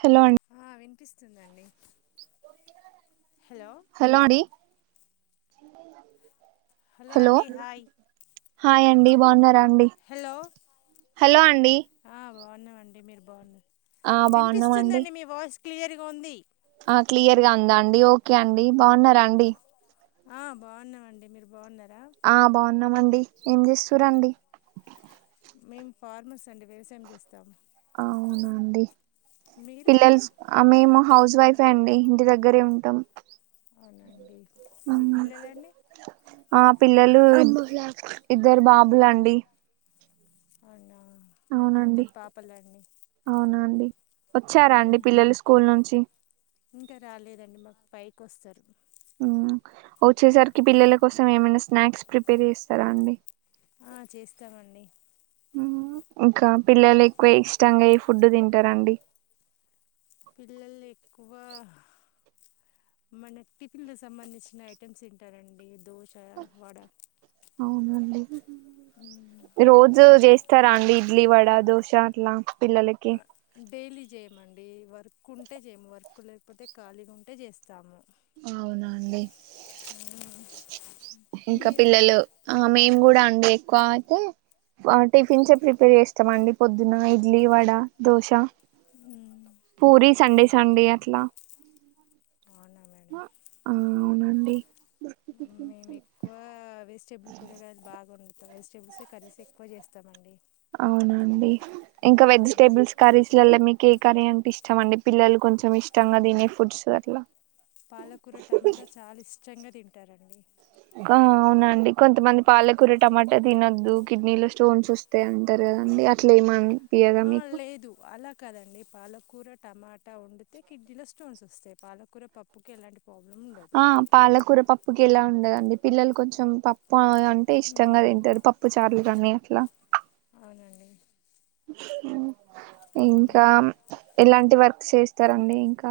Hello అండి వస్తుందండి hello అండి ఇనా హలో అండి హాయ్ హాయ్ అండి బాగున్నారా హలో హలో అండి అండి మీరు బాగున్నారా ఆ బాగున్నామ అండి క్లియర్ గా ఉంది ఆ క్లియర్ గా ఉందా అండి ఓకే ఓకే అండి బాగున్నారా అండి ఆ బాగున్నామండి మీరు బాగున్నారా ఆ బాగున్నామండి ఏం చేస్తారండి మేము ఫార్మర్స్ అండి వ్యవసాయం చేస్తాం అవునాండి మీరు పిల్లల్ స్కూల్ ఆ మేమ హౌస్ వైఫే అండి ఇంటి దగ్గరే ఉంటాం అవునండి మీ పిల్లలండి ఆ పిల్లలు ఇద్దరు బాబులండి అవున్నా అవునండి మాకుద్దరు పాపలండి అవునా అండి వచ్చారా అండి పిల్లలు స్కూల్ నుంచి ఇంకా రాలేదండి మాకు పై వస్తారు వచ్చేసరికి పిల్లల కోసం ఏమైనా స్నాక్స్ ప్రిపేర్ చేస్తారా అండి ఆ చేస్తామండి ఇంకా పిల్లలు ఎక్కువ ఇష్టంగా ఏ ఫుడ్డు తింటారండి పిల్లలు ఎక్కువ మన టిఫిన్లకు సంబంధించిన ఐటమ్స్ తింటారండి దోశ వడ అవునుండి రోజు చేస్తారా అండి ఇడ్లీ వడా దోశ చట్లా డైలీ చేయమండి అ వర్క్ ఉంటే చేయము వర్క్ లేకపోతే ఖాళీగా ఉంటే చేస్తాము అవునా అండి ఇంకా మీరండి పిల్లలు ఆ మేము కూడా అ ఎక్కువ అయితే టిఫిన్స్ ప్రిపేర్ చేస్తామండి పొద్దున ఇడ్లీ వడ ఆ దోశ ఎక్కువ పూరి సండే సండే అట్లా [inaudible] ఆ అవునండి మేము ఎక్కువ వెజిటేబుల్ కూరగాయలు బాగా వండుతాం వెజిటేబుల్స్ కర్రీస్ ఎక్కువ చేస్తామ అండి అవునండి ఇంకా వెజిటేబుల్స్ కర్రీస్లలో మీకు ఏ కర్రీ అంటే ఇ ష్టం అండి పిల్లలు కొంచెం ఇష్టంగా తినే ఫుడ్స్ అట్లా పాలకూర టమాటా చాలా ఇష్టంగా తిం టారండీ ఆ అవునండి కొంతమంది పాలకూర టమాటా తినొద్దు కిడ్నీలో స్టోన్స్ వస్తాయి అంటారు కదండి అట్లా ఏమని పియ్యదా మీకు కదండి పాలకూర టమాటా వండితే కిడ్నీలో స్టోన్స్ వస్తాయి పాలకూర పప్పుకి ఎలాంటి ప్రాబ్లం ఉండదు ఆ పాలకూర పప్పుకి ఎలా ఉండదండి పిల్లలు కొంచెం పప్పు ఆ అంటే ఇష్టంగా మ్మ్ తింటారు పప్పు చార్లు దాన్ని అట్లా అవునండి ఉమ్ ఇంకా మ్మ్ ఇలాంటి వర్క్ చేస్తారండి ఇంకా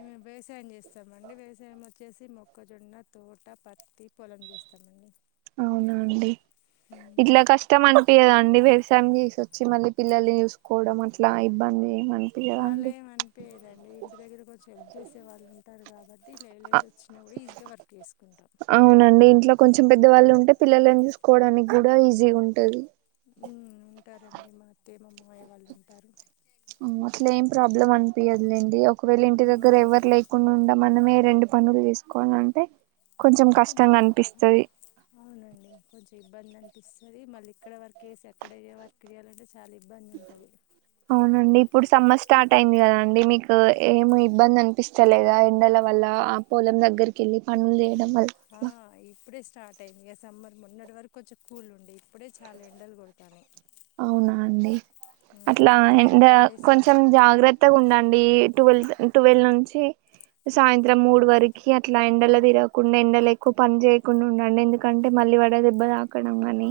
మేము వ్యవసాయం చేస్తామండి వ్యవసాయం వచ్చేసి మొక్కజొన్న తోట పత్తి పొలం చేస్తామండి అవునా అండి మ్మ్ ఇట్లా కష్టం అనిపియ్యదా అండి వ్యవ పని చేసి వచ్చి మళ్ళీ పిల్లల్ని చూసుకోవడం అట్లా ఇబ్బంది ఏం అనిపియదా అలా అండి ఏం అనిపియ్యదండి ఇంటి దగ్గర కొంచెం హెల్ప్ చేసే వాళ్ళు ఉంటారు కాబట్టి లేసి వచ్చినా కూడా ఈజీగా వర్క్ చేసుకు అవునండి ఇంట్లో కొంచెం పెద్దవాళ్ళు ఉంటే పిల్లలని చూసుకోవడానికి కూడా ఈజీగా ఉంటది ఉమ్ ఉంటారండి మా అత్తయ్య మా మామయ్య వాళ్ళు ఉంటారు అట్లా ఏం ప్రాబ్లం అనిపియ్యదు లేండి ఒకవేళ ఇంటి దగ్గర ఉమ్ ఎవరు లేకుండా ఉండ మనమే రెండు పనులు చేసుకోవాల అంటే కొంచెం అవునండి కొంచెం ఇబ్బంది అనిపిస్తది మళ్ళీ ఇక్కడ వర్క్ ఏసి అక్కడ వర్క్ చేయాలంటే చాలా ఇబ్బంది ఉంటది అవునండి ఇప్పుడు సమ్మర్ స్టార్ట్ అయింది కదా అండి మీకు ఏమి ఇబ్బంది అనిపిస్తలేదా ఎండల వల్ల ఆ పొలం దగ్గరికి వెళ్ళి పనులు చే ఆ ఇప్పుడే స్టార్ట్ అయింది ఇక సమ్మర్ మొన్నటి వరకు కొంచెం కూల్ ఉండే ఇప్పుడే చాలా ఎండలు కొడతానయి అవునా అండి అట్లా ఒక ఎండ ఫోర్ డేస్ కొంచెం నుంచి జాగ్రత్తగా ఉండండి ట్వెల్త్ టువెల్ నుంచి సాయంత్రం మూడు వరకు అట్లా ఎండల తిరగకుండా ఎండల ఎక్కువ పని చేయకుండా ఉండండి ఎందుకంటే మళ్ళీ వడ దెబ్బ తాకడం గాని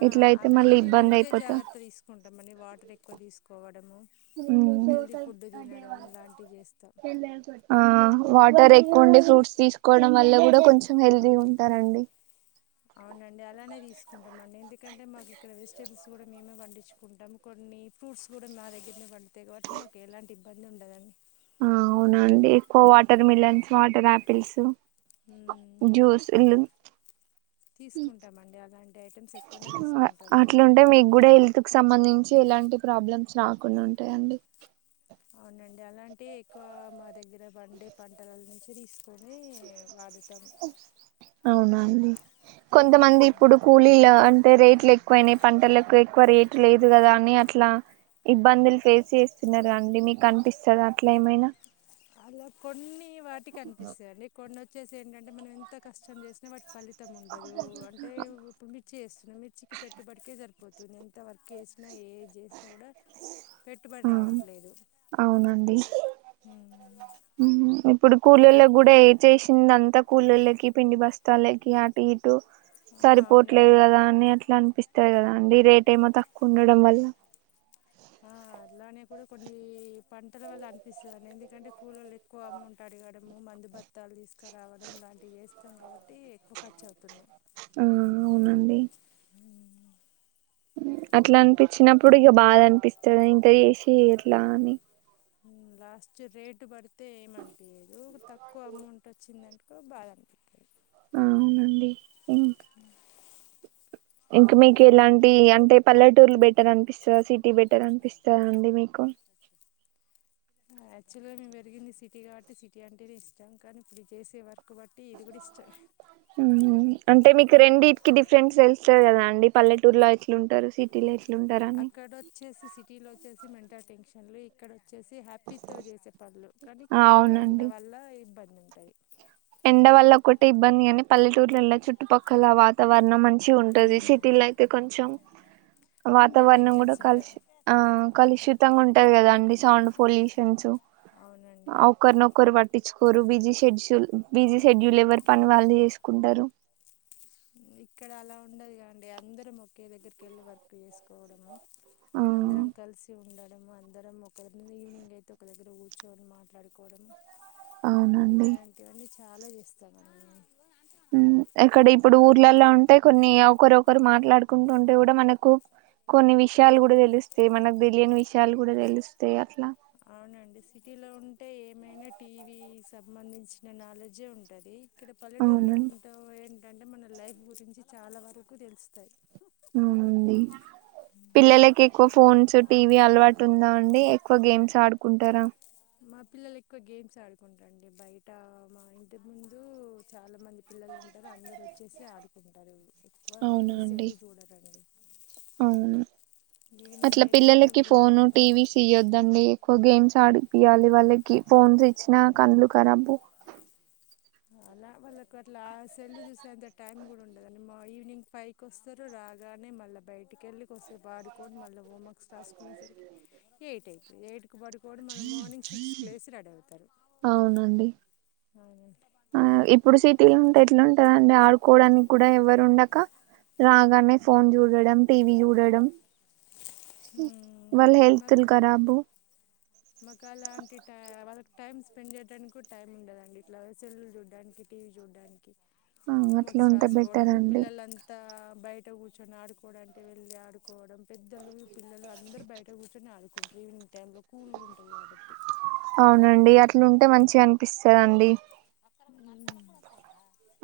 ఆ ఇట్ల అయితే అలానే మళ్ళీ మేము ఇబ్బంది ముందే అయిపోతా జాగ్రత్త తీసుకుంటాం అండి వాటర్ ఎక్కువ తీసుకోవడము హెల్దీ ఫుడ్ తినడం లాంటివి చేస్తాం హామ్ హా వాటర్ ది ఎక్కువండే ఫ్రూట్స్ తీసుకోవడం వల్ల కూడా కొంచెం హెల్తీగా ఉంటారండి అవునండి అలానే తీసుకు కుంటాం అంటె ఎందుకంటే మాకు ఇక్కడ వెజిటేబుల్స్ కూడ మేమే పండించుకుంటాము కొన్ని ఫ్రూట్స్ కూడా మా దగ్గర పండుతాయి కాబట్టి మాకు ఎలాంటి ఇబ్బంది ఉండదండి ఆ అవునండి ఎక్కువ వాటర్ మిలన్స్ వాటర్ ఆపిల్స్ మ్మ్ జ్యూస్ ఇల్ తీసుకుంటామండి అలాంటి ఐటమ్స్ ఎక్కువనే తీసుకుంటాం మేము అట్లుంటే మీక్ కూడా హెల్త్ కు సంబంధించి ఎలాంటి ప్రాబ్లమ్స్ రాకుండా ఉంటాయిడి అలాంటి ఎక్కువ మా దగ్గర పండే పంటల నుంచి తీ కని వాడుతాం అప్ కొంతమంది అవునండి ఇప్పుడు కూలీల రా అంటే రేట్లు ఎక్ ఎక్కువైనాయి పంటలకు ఎక్కువ రేటు లేదు కదా అని అట్లా ఇబ్బందులు ఫేస్ చేస్తున్నారు కదండి మీకు అనిపిస్తుంది అట్లా ఏమైనా అలా కొన్ని మ్ వాటి సా అనిపిస్తదండి కొన్ని వచ్చసే ఏంటంటే మనం ఎంత కష్టం చేసినా వాటి ఫలి మొత్తం ఉండదు అంటే మిర్చి వేస్తున్నా మ్ మిర్చికి పెట్టుబడికే సరి గెంత వర్క్ చేసిన ఏ చేసినా కూడ పెట్టుబడి ఆ రావట్లేదు ఉహుమ్ ఇప్పుడు కూలోళ్లకి కూడ ఏ చేసింది అంతా కూలోళ్ళకి పిండి బస్తాలకి అటు దు ఆ సరిపోట్లేదు అవునండి కదా అని అట్ల అనిపిస్తది కదా అండి రేటేమో తక్కువ ఉండడం వల్ల ఆ అలానే కూడా కొన్ని పంటల వల్ల అనిపిస్తదనేది ఎందుకు కూలోళ్లు ఎక్కువ అమౌంట్ అడగడము మందు భత్తాలు తీసుకురావడం అలాంటివి చేస్తాం కాబట్టి ఎక్కువ ఖర్చు అవుతుంది. ఆ అట్ల అనిపించినప్పుడు ఇక బాద అనిపిస్తుంది ఇంంత చేసి ఎట్లా అని లాస్ట్ రేటు పడితే ఏమనిపించదు అంత తక్కువ అమౌంట్ వచ్చిందంటకో బాద అనిపిించంది ఆ అవునండి ఏం ఇంక మీకు ఇలాంటి అంటే పల్లెటూర్లు బెటర్ అనిపిస్తదా సిటీ బెటర్ అనిపిస్తదా అండి మీకు యాక్చువల్ గా మేము పెరిగింది సిటీ కాబట్టి సిటీ అంటేనే ఇష్టం కానీ ఇప్పుడు ఇది చేసే వర్క్ బట్టి ఇది కూడ ఇష్టం ఊ హుమ్ అంటే మీక్ రెండి కె డిఫ్రెంట్స్ వెళ్స్తారు కదా అండి పల్లెటూర్లో ఎట్లు ఉంటారు సిటీలో ఎట్లుంటారు అని అక్కడ వచ్చేసి సిటీలొ వచ్చేసి మెంటల్ టెన్షన్ ఫంక్షన్లు ఇక్కడ వచ్చేసి హ్యాపీతోో చేసే పనులు కానీ ఇక్కడ ఎండ అవునండి వల్ల ఇబ్బంది ఉంటై ఎండవల్ల ఒకటే ఇబ్బంది అని పల్లెటూర్లల చుట్టుపక్కల వాతావరణం మంచి మంచి ఉంటుంది సిటీలో అయితే కొంచెం మెంటల్ వాతావరణం కూడా టెన్షన్స్ ఉంటాయి కలుష ఆ కలుషితంగా ఉంటది కదా అండి, సౌండ్ పొల్యూషన్స్ అవునండి ఒకక్కరినొక్కరు పట్టించుకోరు busy sheds Chul busy schedule ఎవరు పని వాళ్ళు చేసుకుంటారు ఇక్కడ అలా ఉండదు కాండి అందరం ఒకే దగ్గరకి వెళ్ళి వర్క్ చేసుకోవడము ఆ అందరం కలిసి ఉండాలి అందరం ఒక ఈవినింగ్ అయితే ఒక దగ్గర కూర్చొని మాట్లాడుకోవడం అవునండి ఇలాంటివన్నీ చాలా చేస్తాను ఉమ్ అక్కడ ఇప్పుడు ఊర్లలో ఉంటే కొన్ని ఒకరు ఒకరు మాట్లాడుకుంటూ ఉంటే కూడా మనకు కొన్ని విషయాలు కూడా తెలుస్తాయి మనకు తెలియని విషయాలు కూడా తెలుస్తాయి అట్ అవునండి సిటీలో ఉంటే ఏమైనా టీవీ సంబంధించిన నాలెడ్జే ఉంటది ఇడ పల్లెటూరులో అవునండి ఉంటావు ఏం ఏంటంటే మన లైఫ్ గురించి చాలా వరకు తెలుస్తాయి అవునండి పిల్లలకి ఎక్కువ ఫోన్స్ టీవీ అలవాటు ఉందా అండి, ఎక్కువ గేమ్స్ ఆడుకుంటారా? మా పిల్లలు ఎక్కువ గేమ్స్ ఆడుకుంటారండి, బయట మా ఇంటి ముందు చాలా మంది పిల్లలు ఉంటారు అందరు వచ్చేసి ఆడుకుంటారు ఎక్కువ అవునా టీవీస్ అండి వెళ్ళి చూడరండి అవును ఈవినింగ్ అట్లా అయితే పిల్లలకి కూల్గా ఫోను ఉంటుంది టీవీస్ ఇయ్యొద్దండి క్కువ గేమ్స్ ఆడిపియాలి వాళ్ళకి ఫోన్స్ ఇచ్చినా కనులు కరాబు అలా వాళ్ళకు అట్లా సెల్లు చూసేంత టైమ్ కూడా ఉండదండి, మా ఈవినింగ్ ఫైవ్ కి వస్తారు రాగానే మళ్ళీ బయటికెళ్ళి కాసేపు ఆడుకొని మళ్ళీ హోమర్క్ రాసుకునేరికి ఎయిట్ అయిద్ది ఏడు పక్కబడి పొవుడు మల్ల మార్నింగ్ సిక్స్ కి లేసి రెడీ అవుతారు అవునండి అవునాన్ ఆ ఇప్పుడు సిటీలో ఉంటే ఎట్లా ఉంటాదాంటే ఆడుకోడానికి కూడా ఎవరు ఉండక రాగానే ఫోన్ చూడడం, టీవీ చూడడం, వాళ్ళ హెల్త్ మాకు లు కరాబు మాకు అలాంటి టై వాళ్ళకి టైం స్పెండ్ చేయడానికి కూడా టైం ఉండదండి ఇట్లా సెల్లులు చూడ్డానికి టీవీ చూడ్డానికి ఆ హోమ్ అట్లా వర్క్స్ ఉంటే బెటర్ రాసుకోవడము అండి పిల్లలంతా బయట కూర్చొని ఆడుకోవడం అంటే వెళ్ళి ఆడుకోవడం పెద్దలు పిల్లలు అందరు బయట కూర్చొని ఆడు గుడ్ ఈవినింగ్ టైమ్ లో అవునండి అట్ ఇట్లుంటే మంచిగా అనిపిస్తదండి మన్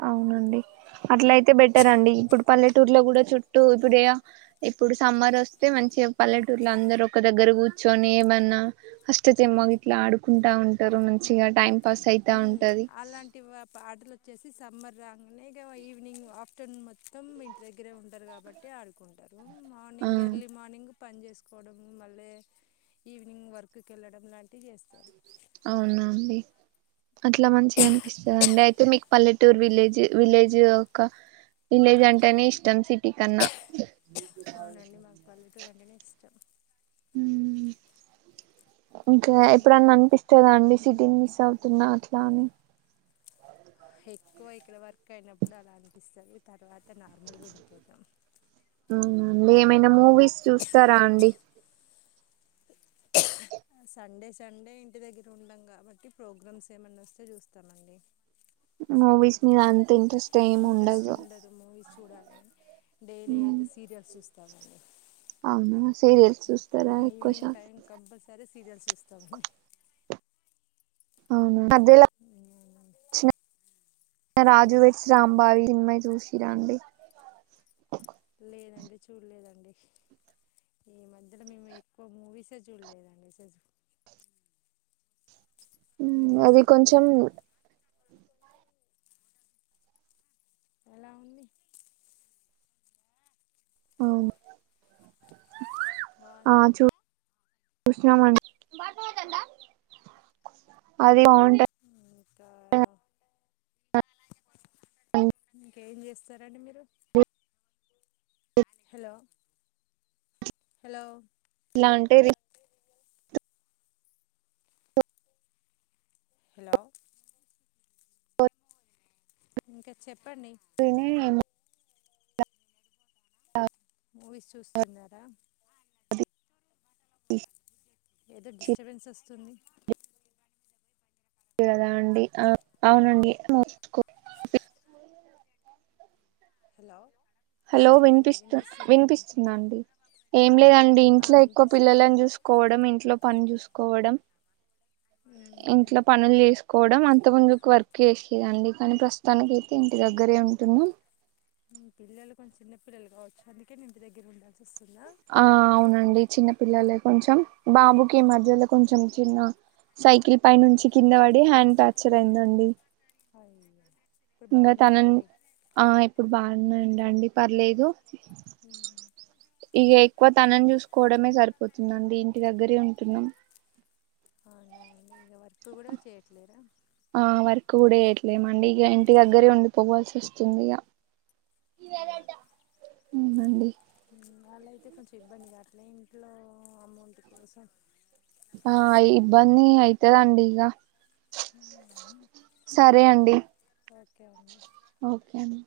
అవునండి అట్ల అయితే బెటర్ అండి, ఇప్పుడు పల్లెటూర్లో కూడా చుట్టూ ఇప్పుడే ఇప్పుడు సమ్మర్ వస్తే మంచిగా పల్లెటూర్ల అందరు ఒక దగ్గర కూర్చొని ఏమన్నా ఆష్టచమ్మ గిట్ల ఆడుకుంటా ఉంటారు మంచిగా టైం పస్ అయితా మ్మ్. ఉంటది అలాంటి వా- ఆటలు వచ్చేసి సమ్మర్ రాగానే ఈవిెనింగ్ ఆఫ్టర్నూన్ మొత్తం ఇంటి దగ్గరే ఉంటారు కాబట్టి ఆడుకుం హ్మ్మ్ ఆ మార్నింగ్ ఎర్లీ మార్నింగ్ పని చేసుకోవడం మళ్ళీ ఈవినింగ్ వర్క్కి వెళ్ళడం లాంటివి చేస్తారు అవునా అండి అట్లా మంచిగా అనిపిస్తుంది అండి అయితే మీకు పల్లెటూర్ విలేజ్ విలేజ్ ఒక విలేజ్ అంటేనే ఇష్టం సిటీ కన్నా అవునండి మాకు పల్లెటూరు అంటేనే ఇస్టమ్ హ ఇంకా ఎప్పుడన్నా అనిపిస్తుందా అండి సిటీన్ మీసవతున్నాట్లా అనీ ఎక్కువ ఇక్కడ వర్క్ అయినప్పుడు అలా అనిపిస్తుంది త తర్వాత నార్మల్గా ఉండిపోతాం అవునండి ఏమైనా మూవీస్ చూస్తారా అండి సండే సండే ఇంటి దగ్గర ఉండం కాబట్టి ప్రోగ్రామ్స్ ఏమన్నా వస్తే చూస్తామండి మూవీస్ మీద ఆ ఇంట్రెస్ట్ ఏమి ఇంట్రెస్ట్ ఉండదు మూవీస్ చూడాలి అని డైలీ అయితే సీరియల్స్ చూస్తామండి అవునా సీరియల్స్ చూస్తారా ఎక్కువ ఈవిెనింగ్ టైం కంపల్సరీ సీరియల్స్ చూస్తామండి అవును అవునండి. మధ్యలాచ్చిన రాజు వెడ్స్ రాంబాయి సినిమ చూసిర అండి లేదండి చూడలేదండి ఈ మధ్యలో మేము ఎక్కువ మూవీసే చూడలేదండి చ మీరు అది చూసిరా అండి కొంచెం ఎలా ఉంది హ్మ్మ్ బాగుందండి చూస్తున్నాము ఆ ఫ్రీగా ఉంటే ఇంకా ఇంకేం చేస్తారండి మీరు హలో హలో ఎట్లా అంటే రీ హలో బో ఇంకా చెప్పండి అ మూవీస్ చూస్తున్నారా అది ఏదో డిస్టర్బెన్స్ వస్తుంది. అదా అండి ఆ అవునండి హలో ఆ హలో చెప్పండి వినిపిస్త వినిపిస్తుంది వినిపిస్తుందా అండి ఏం లే అండి ఆ ఇంట్లో ఎక్కువ వినిపిస్తుంది పిల్లలను చూస్కోవడం ఇంట్లో పన్ జూస్కోవడం. ఇంట్లో పనులు చేస్ కోవడం. అంత ముందు ఒక వర్క్ చేసేదండి కానీ ప్రస్తుతానికైతే ఇంటి దగ్గరే ఉంటున్నా పిల్లలు కొంత చిన్న పిల్లలు కావచ్చు అందుకే ఇంటి దగ్గర ఉండాల్సి వస్తుందా ఆ అవునండి చిన్న పిల్లలే కొంచం బాబుకి ఈ ఉమ్. మధ్యలో కొంచం చిన్న సైకిల్ పై నుంచి కింద పడి హ్యాండ్ ఫ్యాక్చర్ అయిందండి. అయ్యో ఇప్పుడు ఇంకా బాగున్నారా తనన్ అండి ఆ ఇప్పుడు బాగున్నా అండి పర్లేదు ఉమ్, ఇగ ఎక్కువ తనన్ చూస్కోవడమే సరిపో తుందండి ఇంటి దగ్గరే ఉంటున్నాం. అవునా ఇగ వర్క్ గోడా చేయట్లేరా లేమండి ఇగ ఇంటి దగ్గరే ఉండిపోవాల్సి వస్తుంది ఇగ ఇయ్యాదంట అవునండి వాళ్ళయితే కొంచెం ఇబ్బంది కాట్లే ఇంట్లో అమౌంట్ కోసం ఆ ఇబ్బంది అయితదండి ఇగ ఉమ్, సరే అండి ఓకే అమ్మ ఓకేనా